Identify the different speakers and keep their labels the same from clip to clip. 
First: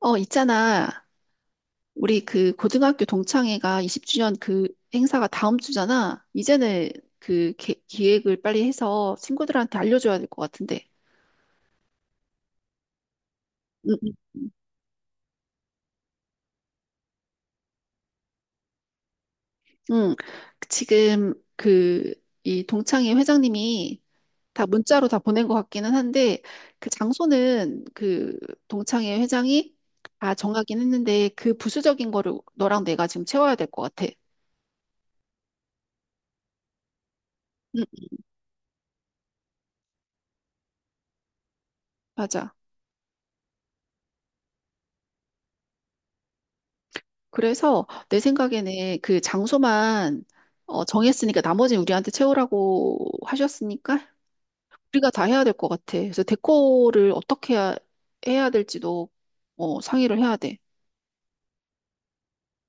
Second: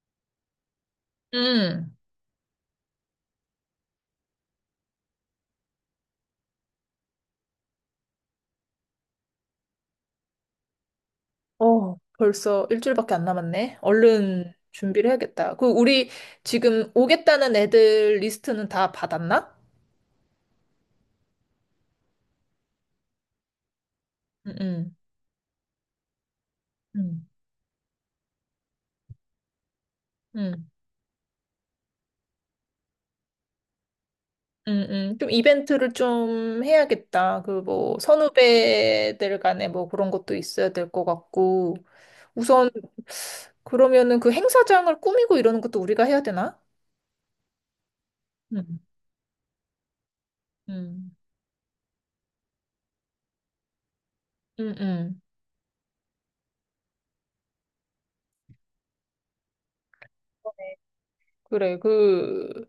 Speaker 1: 어, 있잖아.
Speaker 2: 응.
Speaker 1: 우리 그 고등학교 동창회가 20주년 그 행사가 다음 주잖아. 이제는 그 기획을 빨리 해서 친구들한테 알려줘야 될 것 같은데.
Speaker 2: 어, 벌써 일주일밖에 안 남았네.
Speaker 1: 응, 응. 응.
Speaker 2: 얼른 준비를 해야겠다. 그 우리 지금 오겠다는 애들 리스트는 다 받았나?
Speaker 1: 응. 지금 그 이 동창회 회장님이 다
Speaker 2: 응.
Speaker 1: 문자로 다 보낸 것 같기는 한데 그
Speaker 2: 응.
Speaker 1: 장소는 그 동창회 회장이 다
Speaker 2: 응.
Speaker 1: 정하긴 했는데 그 부수적인 거를 너랑 내가 지금 채워야 될 것 같아.
Speaker 2: 응 응 좀 이벤트를 좀 해야겠다. 그
Speaker 1: 응,
Speaker 2: 뭐 선후배들 간에 뭐 그런 것도 있어야 될 것 같고.
Speaker 1: 맞아.
Speaker 2: 우선 그러면은 그 행사장을 꾸미고 이러는 것도 우리가 해야 되나?
Speaker 1: 그래서 내
Speaker 2: 응.
Speaker 1: 생각에는 그 장소만 어,
Speaker 2: 응.
Speaker 1: 정했으니까 나머지는 우리한테 채우라고 하셨으니까
Speaker 2: 응
Speaker 1: 우리가
Speaker 2: 응
Speaker 1: 다 해야 될 것 같아. 그래서 데코를 어떻게 해야 될지도 어, 상의를 해야 돼.
Speaker 2: 그래. 그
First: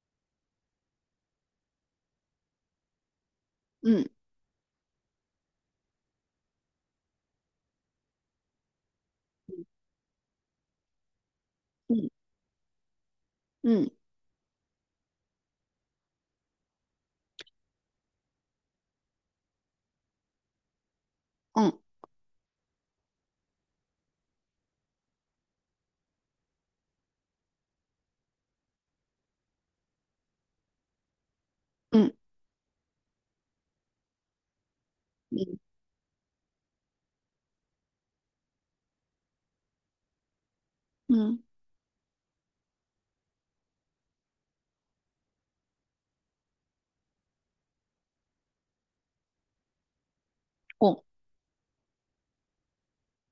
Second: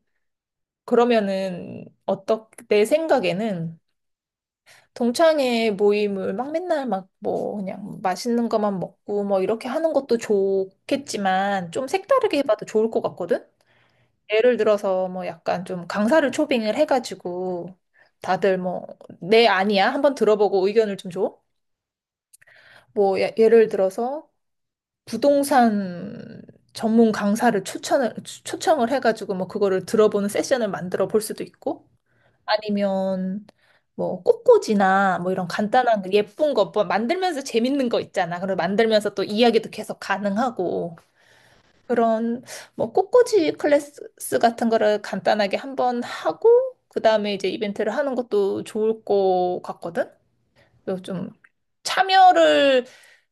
Speaker 2: 그러면은 어떻 내 생각에는
Speaker 1: 응,
Speaker 2: 동창회 모임을 막 맨날 막 뭐 그냥 맛있는 것만 먹고 뭐 이렇게 하는 것도 좋겠지만 좀
Speaker 1: 응,
Speaker 2: 색다르게 해봐도 좋을 것 같거든?
Speaker 1: 응,
Speaker 2: 예를 들어서 뭐 약간 좀 강사를 초빙을 해가지고 다들 뭐 내 아니야 한번 들어보고 의견을 좀 줘.
Speaker 1: 응,
Speaker 2: 뭐 예를 들어서 부동산 전문 강사를 추천을 초청을 해가지고 뭐 그거를 들어보는 세션을 만들어 볼 수도 있고
Speaker 1: 응,
Speaker 2: 아니면 뭐 꽃꽂이나 뭐 이런
Speaker 1: 응,
Speaker 2: 간단한 거, 예쁜 거 뭐 만들면서 재밌는 거 있잖아. 그리고 만들면서 또 이야기도 계속 가능하고
Speaker 1: 응.
Speaker 2: 그런 뭐 꽃꽂이 클래스 같은 거를 간단하게 한번 하고 그다음에 이제 이벤트를 하는 것도 좋을 것 같거든. 또
Speaker 1: 어.
Speaker 2: 좀 참여를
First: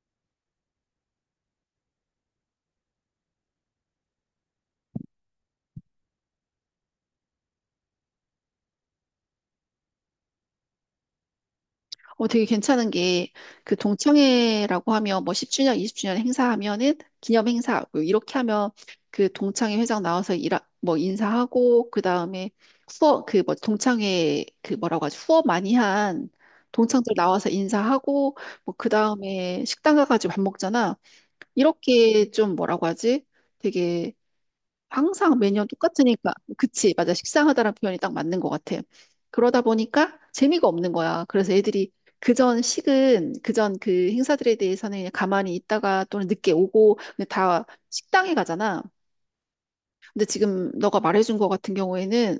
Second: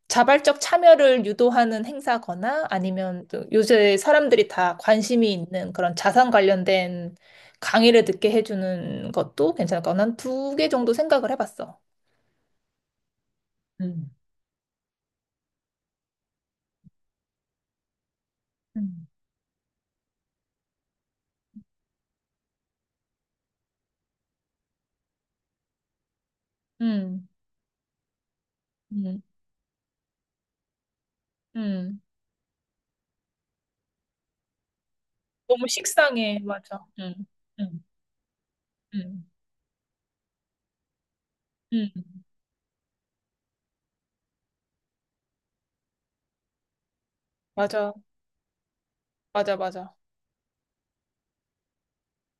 Speaker 2: 자발적 참여를 유도하는 행사거나 아니면 또 요새 사람들이 다 관심이 있는 그런 자산 관련된 강의를 듣게 해주는 것도 괜찮을 것 같아. 난두 개 정도 생각을 해봤어.
Speaker 1: 어, 되게 괜찮은 게, 그
Speaker 2: 음.
Speaker 1: 동창회라고 하면, 뭐 10주년, 20주년 행사하면은, 기념 행사 이렇게 하면,
Speaker 2: 음.
Speaker 1: 그 동창회 회장 나와서 뭐 인사하고, 그 다음에 후원, 그 뭐 동창회, 그 뭐라고 하지, 후원 많이 한 동창들
Speaker 2: 음,
Speaker 1: 나와서 인사하고, 뭐 그
Speaker 2: 음,
Speaker 1: 다음에 식당 가가지고 밥 먹잖아.
Speaker 2: 음.
Speaker 1: 이렇게 좀 뭐라고 하지? 되게 항상 매년
Speaker 2: 너무
Speaker 1: 똑같으니까.
Speaker 2: 식상해. 맞아.
Speaker 1: 그치, 맞아. 식상하다는
Speaker 2: 음,
Speaker 1: 표현이 딱 맞는 것 같아.
Speaker 2: 음,
Speaker 1: 그러다 보니까 재미가 없는 거야. 그래서
Speaker 2: 음.
Speaker 1: 애들이 그전 그 행사들에 대해서는 그냥 가만히 있다가 또는 늦게 오고, 근데 다
Speaker 2: 맞아.
Speaker 1: 식당에 가잖아.
Speaker 2: 맞아, 맞아.
Speaker 1: 근데 지금 너가 말해준 것 같은 경우에는,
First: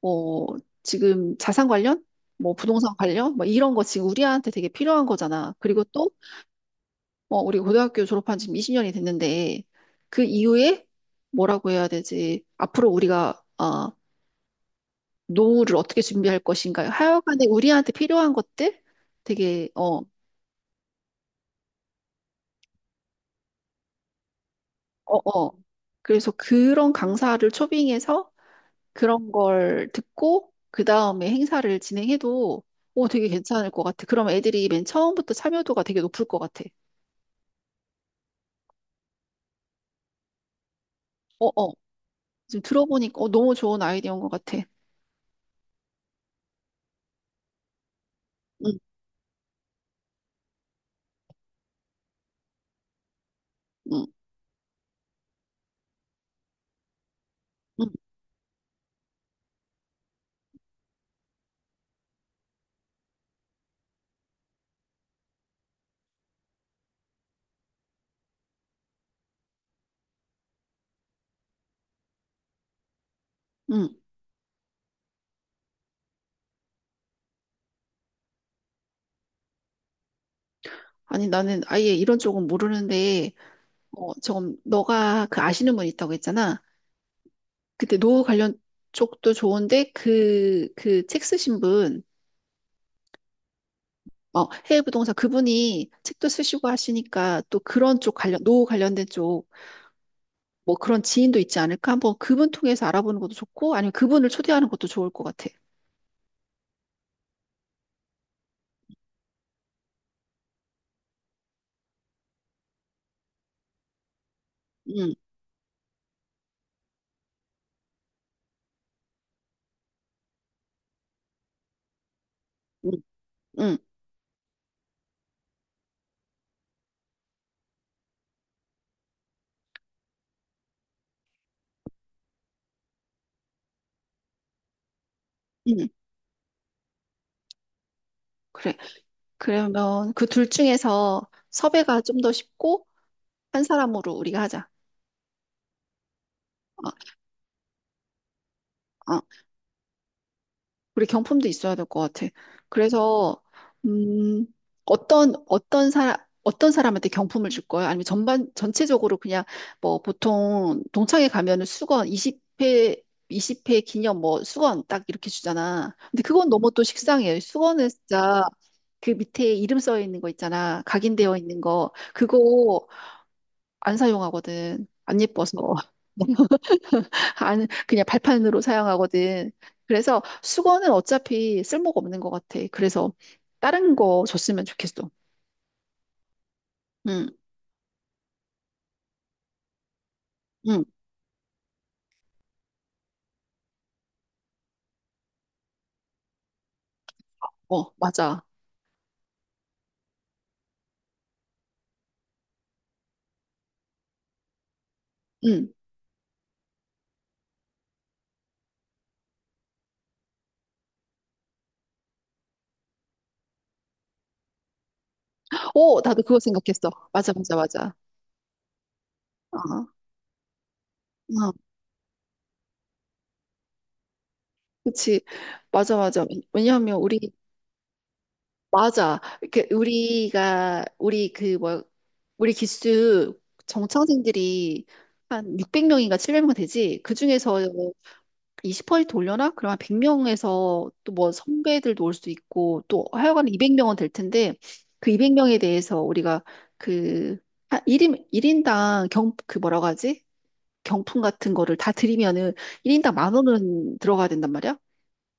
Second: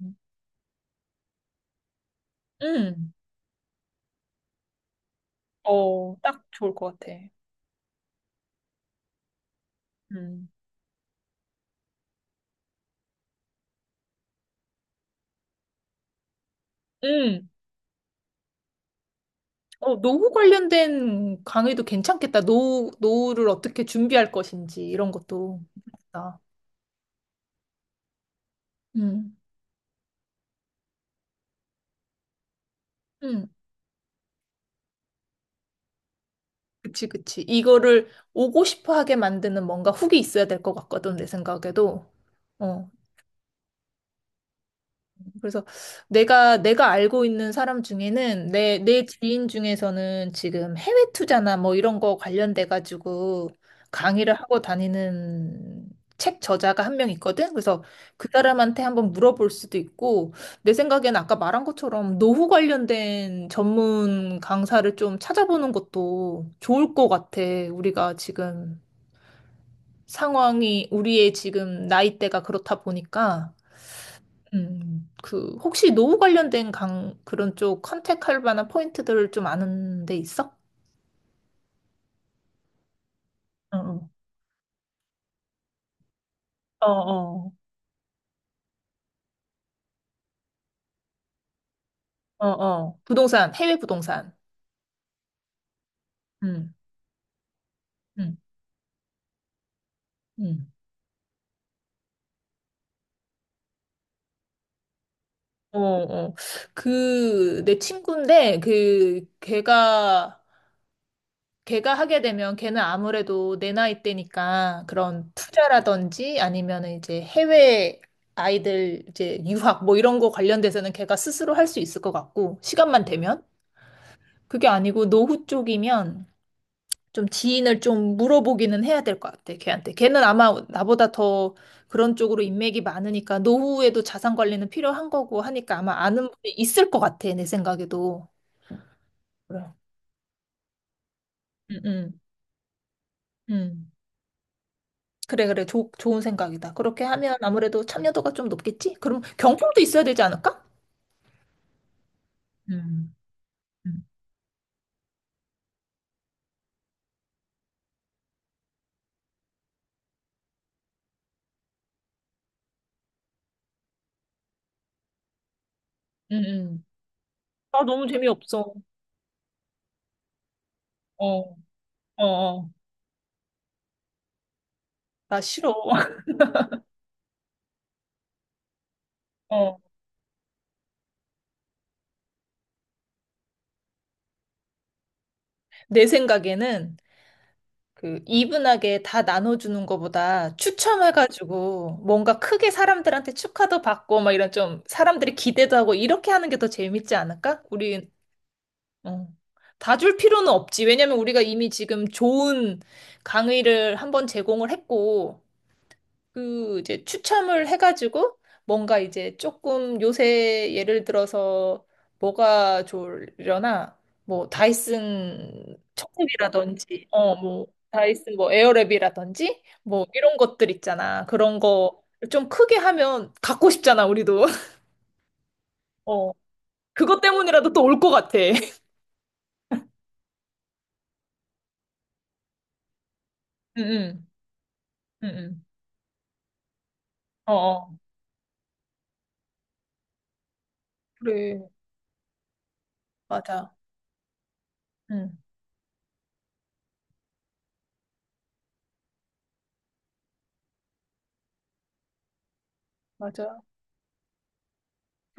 Speaker 2: 음.
Speaker 1: 뭐, 지금 자산 관련? 뭐, 부동산
Speaker 2: 음.
Speaker 1: 관련? 뭐, 이런 거 지금 우리한테 되게 필요한 거잖아. 그리고 또,
Speaker 2: 어, 딱 좋을 것 같아.
Speaker 1: 뭐 우리 고등학교 졸업한 지금 20년이 됐는데, 그
Speaker 2: 음.
Speaker 1: 이후에 뭐라고 해야 되지? 앞으로 우리가, 어, 노후를 어떻게 준비할 것인가요? 하여간에
Speaker 2: 음.
Speaker 1: 우리한테 필요한 것들 되게
Speaker 2: 어,
Speaker 1: 어,
Speaker 2: 노후 관련된 강의도 괜찮겠다. 노후, 노후를 어떻게 준비할 것인지, 이런
Speaker 1: 어, 어.
Speaker 2: 것도.
Speaker 1: 그래서
Speaker 2: 괜찮다.
Speaker 1: 그런 강사를 초빙해서 그런
Speaker 2: 음,
Speaker 1: 걸 듣고 그 다음에 행사를 진행해도 오 되게
Speaker 2: 음,
Speaker 1: 괜찮을 것 같아. 그러면 애들이 맨 처음부터 참여도가 되게 높을 것 같아.
Speaker 2: 그치, 그치. 이거를 오고 싶어 하게 만드는 뭔가 훅이 있어야 될 것 같거든, 내
Speaker 1: 어, 어.
Speaker 2: 생각에도.
Speaker 1: 지금
Speaker 2: 어,
Speaker 1: 들어보니까 어, 너무 좋은 아이디어인 것 같아.
Speaker 2: 그래서 내가 알고 있는 사람 중에는 내
Speaker 1: 응,
Speaker 2: 내 지인 중에서는 지금 해외 투자나 뭐 이런 거 관련돼 가지고
Speaker 1: 응,
Speaker 2: 강의를 하고 다니는 책 저자가 한 명 있거든. 그래서
Speaker 1: 응,
Speaker 2: 그 사람한테 한번 물어볼 수도 있고 내 생각엔 아까 말한 것처럼 노후 관련된 전문 강사를 좀 찾아보는 것도 좋을 것 같아. 우리가 지금 상황이 우리의 지금 나이대가 그렇다 보니까.
Speaker 1: 응.
Speaker 2: 그, 혹시 노후 관련된 그런 쪽 컨택할 만한 포인트들을 좀 아는 데 있어?
Speaker 1: 아니 나는 아예 이런 쪽은 모르는데
Speaker 2: 어,
Speaker 1: 어, 좀 너가 그 아시는 분 있다고 했잖아.
Speaker 2: 어, 어,
Speaker 1: 그때 노후 관련 쪽도 좋은데 그, 그 책 쓰신 분,
Speaker 2: 어, 어. 부동산, 해외 부동산.
Speaker 1: 어, 해외 부동산 그분이 책도 쓰시고
Speaker 2: 음,
Speaker 1: 하시니까 또 그런 쪽
Speaker 2: 음,
Speaker 1: 관련, 노후 관련된 쪽,
Speaker 2: 음.
Speaker 1: 뭐 그런 지인도 있지 않을까? 한번 그분 통해서 알아보는 것도 좋고, 아니면 그분을 초대하는 것도 좋을 것 같아.
Speaker 2: 어, 어. 그, 내 친구인데, 그, 걔가, 걔가 하게 되면 걔는 아무래도 내 나이 때니까
Speaker 1: 응,
Speaker 2: 그런 투자라든지 아니면 이제 해외 아이들 이제 유학 뭐 이런 거 관련돼서는 걔가 스스로 할 수 있을 것 같고,
Speaker 1: 응,
Speaker 2: 시간만 되면.
Speaker 1: 응,
Speaker 2: 그게 아니고 노후 쪽이면 좀 지인을 좀 물어보기는 해야 될 것 같아, 걔한테. 걔는 아마 나보다 더 그런 쪽으로 인맥이 많으니까 노후에도 자산 관리는 필요한 거고 하니까
Speaker 1: 응.
Speaker 2: 아마 아는 분이 있을 것 같아, 내 생각에도.
Speaker 1: 그래.
Speaker 2: 그래.
Speaker 1: 그러면 그 둘 중에서
Speaker 2: 응,
Speaker 1: 섭외가 좀
Speaker 2: 응,
Speaker 1: 더 쉽고, 한
Speaker 2: 응.
Speaker 1: 사람으로 우리가 하자.
Speaker 2: 그래, 그래. 좋 좋은 생각이다.
Speaker 1: 어,
Speaker 2: 그렇게 하면 아무래도 참여도가 좀 높겠지?
Speaker 1: 어.
Speaker 2: 그럼 경품도 있어야 되지 않을까?
Speaker 1: 우리 경품도 있어야 될 것 같아.
Speaker 2: 음,
Speaker 1: 그래서
Speaker 2: 음,
Speaker 1: 음, 어떤 어떤 사람 어떤 사람한테 경품을 줄 거야? 아니면 전반 전체적으로 그냥 뭐 보통 동창회 가면은 수건 20회 기념 뭐 수건 딱 이렇게 주잖아. 근데
Speaker 2: 음,
Speaker 1: 그건 너무 또
Speaker 2: 음.
Speaker 1: 식상해.
Speaker 2: 아,
Speaker 1: 수건은
Speaker 2: 너무
Speaker 1: 진짜
Speaker 2: 재미없어.
Speaker 1: 그 밑에 이름 써 있는 거 있잖아. 각인되어
Speaker 2: 어,
Speaker 1: 있는 거.
Speaker 2: 어, 어.
Speaker 1: 그거 안 사용하거든. 안
Speaker 2: 나
Speaker 1: 예뻐서.
Speaker 2: 싫어.
Speaker 1: 안, 그냥 발판으로 사용하거든.
Speaker 2: 어.
Speaker 1: 그래서 수건은 어차피 쓸모가 없는 것 같아. 그래서 다른 거 줬으면 좋겠어.
Speaker 2: 내 생각에는
Speaker 1: 응,
Speaker 2: 그 이분하게 다 나눠주는 것보다
Speaker 1: 응,
Speaker 2: 추첨해가지고 뭔가 크게 사람들한테 축하도 받고 막 이런 좀 사람들이 기대도 하고 이렇게 하는 게 더 재밌지 않을까?
Speaker 1: 어,
Speaker 2: 우리
Speaker 1: 맞아.
Speaker 2: 어. 다 줄 필요는 없지. 왜냐면 우리가 이미 지금 좋은 강의를 한번 제공을 했고
Speaker 1: 응.
Speaker 2: 그 이제 추첨을 해가지고 뭔가 이제 조금 요새 예를 들어서 뭐가 좋으려나 뭐 다이슨
Speaker 1: 오, 나도 그거 생각했어.
Speaker 2: 청소기라든지
Speaker 1: 맞아,
Speaker 2: 어
Speaker 1: 맞아,
Speaker 2: 뭐
Speaker 1: 맞아.
Speaker 2: 다이슨 뭐 에어랩이라든지
Speaker 1: 어,
Speaker 2: 뭐 이런 것들 있잖아
Speaker 1: 어,
Speaker 2: 그런 거 좀 크게 하면 갖고 싶잖아 우리도
Speaker 1: 그치. 맞아, 맞아.
Speaker 2: 어
Speaker 1: 왜냐하면
Speaker 2: 그것
Speaker 1: 우리,
Speaker 2: 때문이라도 또 올 것 같아
Speaker 1: 맞아. 이렇게 우리가, 우리 그, 뭐, 우리 기수
Speaker 2: 응응
Speaker 1: 정창생들이 한
Speaker 2: 응응
Speaker 1: 600명인가 700명 되지? 그 중에서
Speaker 2: 어어
Speaker 1: 20% 돌려나? 그럼 한 100명에서 또 뭐
Speaker 2: 그래
Speaker 1: 선배들도 올 수 있고 또 하여간
Speaker 2: 맞아
Speaker 1: 200명은 될 텐데 그
Speaker 2: 응
Speaker 1: 200명에 대해서 우리가 그 아, 일인당 그 뭐라고 하지? 경품 같은 거를 다 드리면은 1인당 만
Speaker 2: 맞아
Speaker 1: 원은 들어가야 된단 말이야?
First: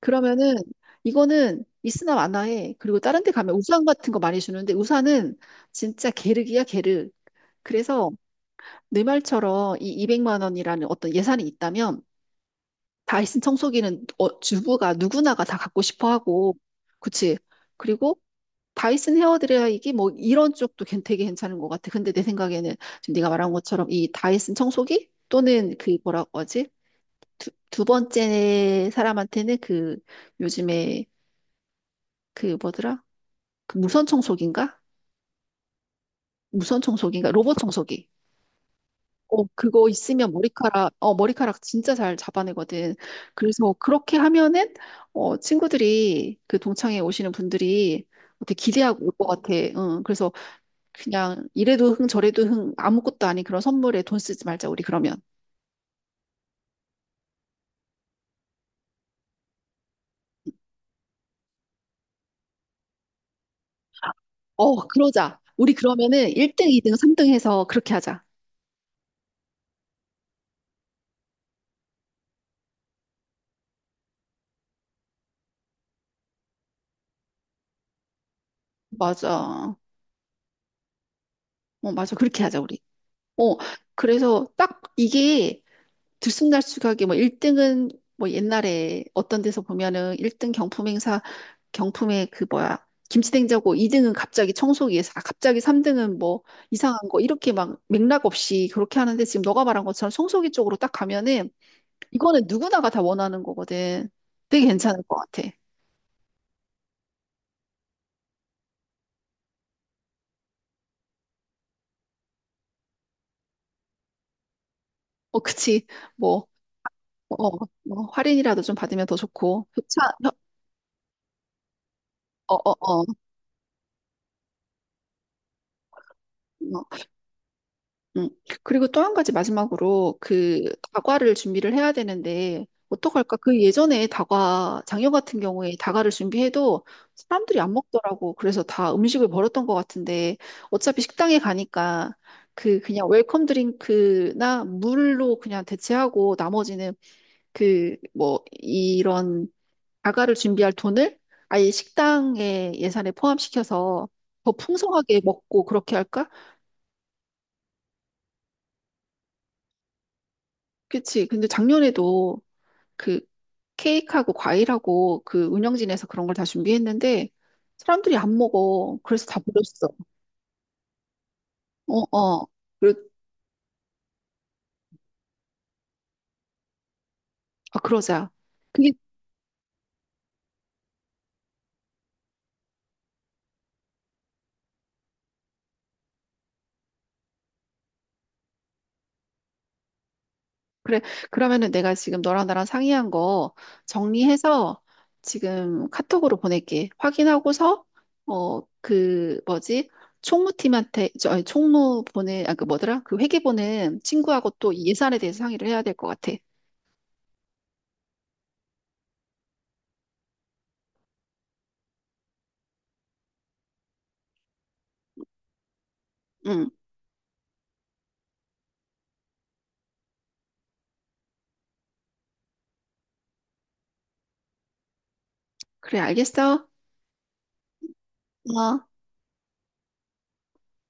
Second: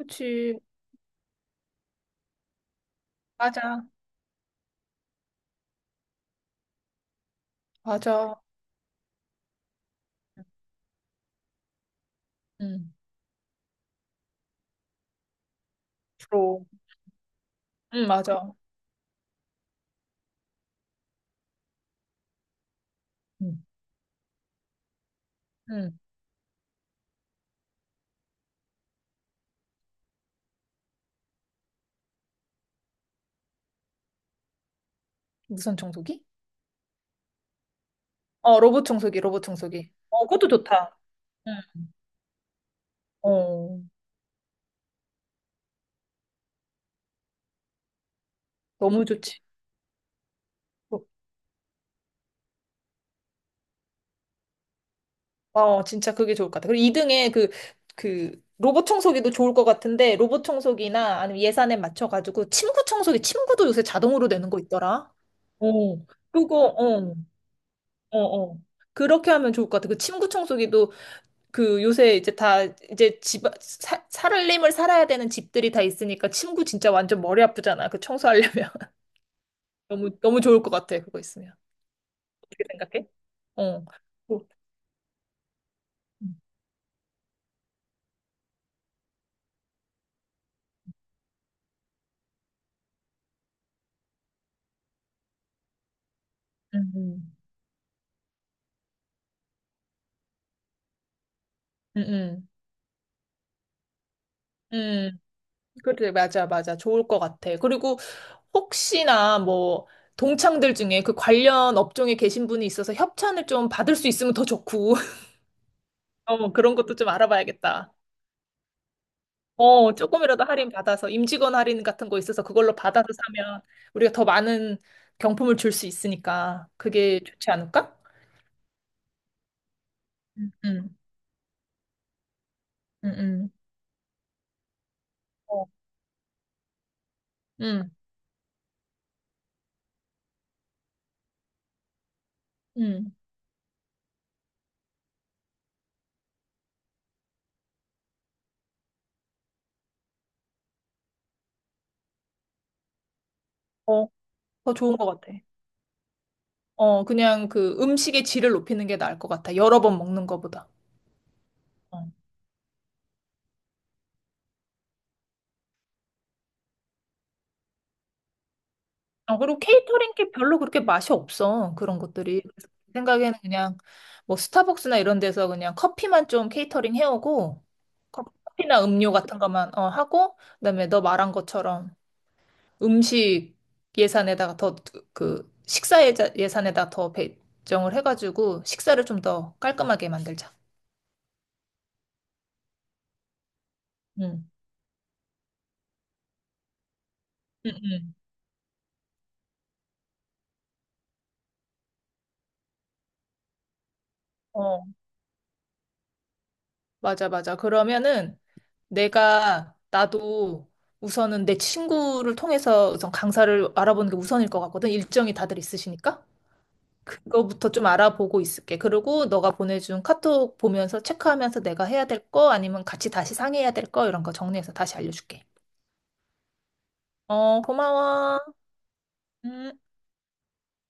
Speaker 1: 그러면은 이거는 있으나 마나에 그리고 다른 데 가면
Speaker 2: 맞아
Speaker 1: 우산 같은 거 많이 주는데 우산은 진짜 게르기야 게르. 그래서
Speaker 2: 맞아
Speaker 1: 내 말처럼 이 200만 원이라는 어떤 예산이 있다면
Speaker 2: 응
Speaker 1: 다이슨 청소기는 어, 주부가 누구나가 다 갖고 싶어 하고,
Speaker 2: 프로
Speaker 1: 그치?
Speaker 2: 응
Speaker 1: 그리고
Speaker 2: 맞아
Speaker 1: 다이슨 헤어드라이기 뭐 이런 쪽도 되게 괜찮은 것 같아. 근데 내 생각에는 지금 네가 말한
Speaker 2: 음.
Speaker 1: 것처럼 이 다이슨 청소기 또는 그
Speaker 2: 음.
Speaker 1: 뭐라고 하지? 두 번째 사람한테는 그 요즘에 그 뭐더라? 그 무선 청소기인가?
Speaker 2: 무선 청소기?
Speaker 1: 무선 청소기인가? 로봇 청소기.
Speaker 2: 어, 로봇 청소기, 로봇
Speaker 1: 어, 그거
Speaker 2: 청소기. 어,
Speaker 1: 있으면
Speaker 2: 그것도
Speaker 1: 머리카락,
Speaker 2: 좋다.
Speaker 1: 어,
Speaker 2: 응,
Speaker 1: 머리카락 진짜 잘 잡아내거든. 그래서
Speaker 2: 어,
Speaker 1: 그렇게 하면은, 어, 친구들이, 그 동창회 오시는 분들이 되게
Speaker 2: 너무
Speaker 1: 기대하고 올 것
Speaker 2: 좋지.
Speaker 1: 같아. 응, 그래서 그냥 이래도 흥, 저래도 흥, 아무것도 아닌 그런 선물에 돈 쓰지 말자, 우리 그러면.
Speaker 2: 어, 진짜 그게 좋을 것 같아. 그리고 2등에 그, 그, 로봇 청소기도 좋을 것 같은데, 로봇 청소기나 아니면 예산에 맞춰가지고, 침구 청소기, 침구도 요새 자동으로 되는 거
Speaker 1: 어,
Speaker 2: 있더라.
Speaker 1: 그러자. 우리
Speaker 2: 어,
Speaker 1: 그러면은 1등,
Speaker 2: 그거,
Speaker 1: 2등,
Speaker 2: 어,
Speaker 1: 3등 해서 그렇게
Speaker 2: 어,
Speaker 1: 하자.
Speaker 2: 어. 그렇게 하면 좋을 것 같아. 그 침구 청소기도 그 요새 이제 다 이제 살림을 살아야 되는 집들이 다 있으니까 침구 진짜 완전 머리 아프잖아. 그 청소하려면.
Speaker 1: 맞아.
Speaker 2: 너무 너무 좋을 것 같아. 그거 있으면.
Speaker 1: 어, 맞아. 그렇게 하자,
Speaker 2: 어떻게
Speaker 1: 우리.
Speaker 2: 생각해?
Speaker 1: 어,
Speaker 2: 어.
Speaker 1: 그래서 딱 이게
Speaker 2: 응
Speaker 1: 들쑥날쑥하게 뭐 1등은 뭐 옛날에 어떤 데서 보면은 1등 경품 행사 경품에 그 뭐야 김치냉장고 2등은 갑자기 청소기에서 아, 갑자기 3등은 뭐
Speaker 2: 음,
Speaker 1: 이상한 거
Speaker 2: 음,
Speaker 1: 이렇게 막 맥락 없이 그렇게 하는데 지금 너가 말한 것처럼 청소기 쪽으로 딱 가면은 이거는
Speaker 2: 음,
Speaker 1: 누구나가 다 원하는 거거든. 되게 괜찮을 것
Speaker 2: 음.
Speaker 1: 같아.
Speaker 2: 그래, 맞아, 맞아. 좋을 것 같아. 그리고 혹시나 뭐 동창들 중에 그 관련 업종에 계신 분이 있어서 협찬을 좀 받을 수 있으면 더 좋고.
Speaker 1: 어, 그치. 뭐,
Speaker 2: 어, 그런 것도 좀
Speaker 1: 어,
Speaker 2: 알아봐야겠다.
Speaker 1: 뭐 할인이라도 좀 받으면 더 좋고.
Speaker 2: 어,
Speaker 1: 협찬.
Speaker 2: 조금이라도 할인 받아서 임직원 할인 같은 거 있어서
Speaker 1: 어, 어,
Speaker 2: 그걸로
Speaker 1: 어.
Speaker 2: 받아서 사면 우리가 더 많은 경품을 줄 수 있으니까
Speaker 1: 어.
Speaker 2: 그게 좋지 않을까?
Speaker 1: 음. 그리고 또 한 가지 마지막으로
Speaker 2: 음,
Speaker 1: 그
Speaker 2: 음,
Speaker 1: 다과를 준비를 해야 되는데
Speaker 2: 음,
Speaker 1: 어떡할까?
Speaker 2: 음.
Speaker 1: 그 예전에 다과 장여 같은
Speaker 2: 어,
Speaker 1: 경우에 다과를 준비해도 사람들이 안
Speaker 2: 음,
Speaker 1: 먹더라고. 그래서 다 음식을 버렸던 것 같은데 어차피 식당에 가니까 그 그냥
Speaker 2: 음.
Speaker 1: 웰컴 드링크나 물로 그냥 대체하고 나머지는 그 뭐 이런 다과를 준비할 돈을 아예 식당의 예산에 포함시켜서
Speaker 2: 어,
Speaker 1: 더
Speaker 2: 더 좋은 것
Speaker 1: 풍성하게
Speaker 2: 같아.
Speaker 1: 먹고 그렇게 할까?
Speaker 2: 어, 그냥 그 음식의 질을 높이는 게 나을 것 같아. 여러 번 먹는 것보다.
Speaker 1: 그치. 근데
Speaker 2: 어.
Speaker 1: 작년에도 그 케이크하고 과일하고 그 운영진에서 그런 걸 다 준비했는데 사람들이 안 먹어. 그래서
Speaker 2: 어,
Speaker 1: 다
Speaker 2: 그리고
Speaker 1: 버렸어.
Speaker 2: 케이터링 게 별로 그렇게 맛이 없어. 그런
Speaker 1: 어,
Speaker 2: 것들이.
Speaker 1: 어.
Speaker 2: 그래서 내
Speaker 1: 그러,
Speaker 2: 생각에는 그냥 뭐 스타벅스나 이런 데서 그냥 커피만 좀 케이터링 해오고
Speaker 1: 아, 그러자.
Speaker 2: 커피나
Speaker 1: 그게
Speaker 2: 음료 같은 것만 어, 하고 그다음에 너 말한 것처럼 음식 예산에다가 더 그 식사 예산에다가 더 배정을 해가지고 식사를 좀 더 깔끔하게 만들자.
Speaker 1: 그래. 그러면은 내가 지금 너랑 나랑 상의한 거
Speaker 2: 응.
Speaker 1: 정리해서 지금 카톡으로 보낼게.
Speaker 2: 응,
Speaker 1: 확인하고서
Speaker 2: 응.
Speaker 1: 어, 그 뭐지? 총무팀한테 저 아니, 총무 보내 아 그 뭐더라? 그 회계 보는 친구하고 또
Speaker 2: 어,
Speaker 1: 이 예산에 대해서 상의를 해야 될 것 같아.
Speaker 2: 맞아, 맞아. 그러면은 나도 우선은 내 친구를 통해서 우선 강사를 알아보는 게 우선일 것 같거든. 일정이 다들 있으시니까.
Speaker 1: 응.
Speaker 2: 그거부터 좀 알아보고 있을게. 그리고 너가 보내준 카톡 보면서 체크하면서 내가 해야 될 거, 아니면 같이 다시 상의해야 될 거, 이런 거 정리해서 다시 알려줄게.
Speaker 1: 그래, 알겠어?
Speaker 2: 어, 고마워.
Speaker 1: 어.
Speaker 2: 음.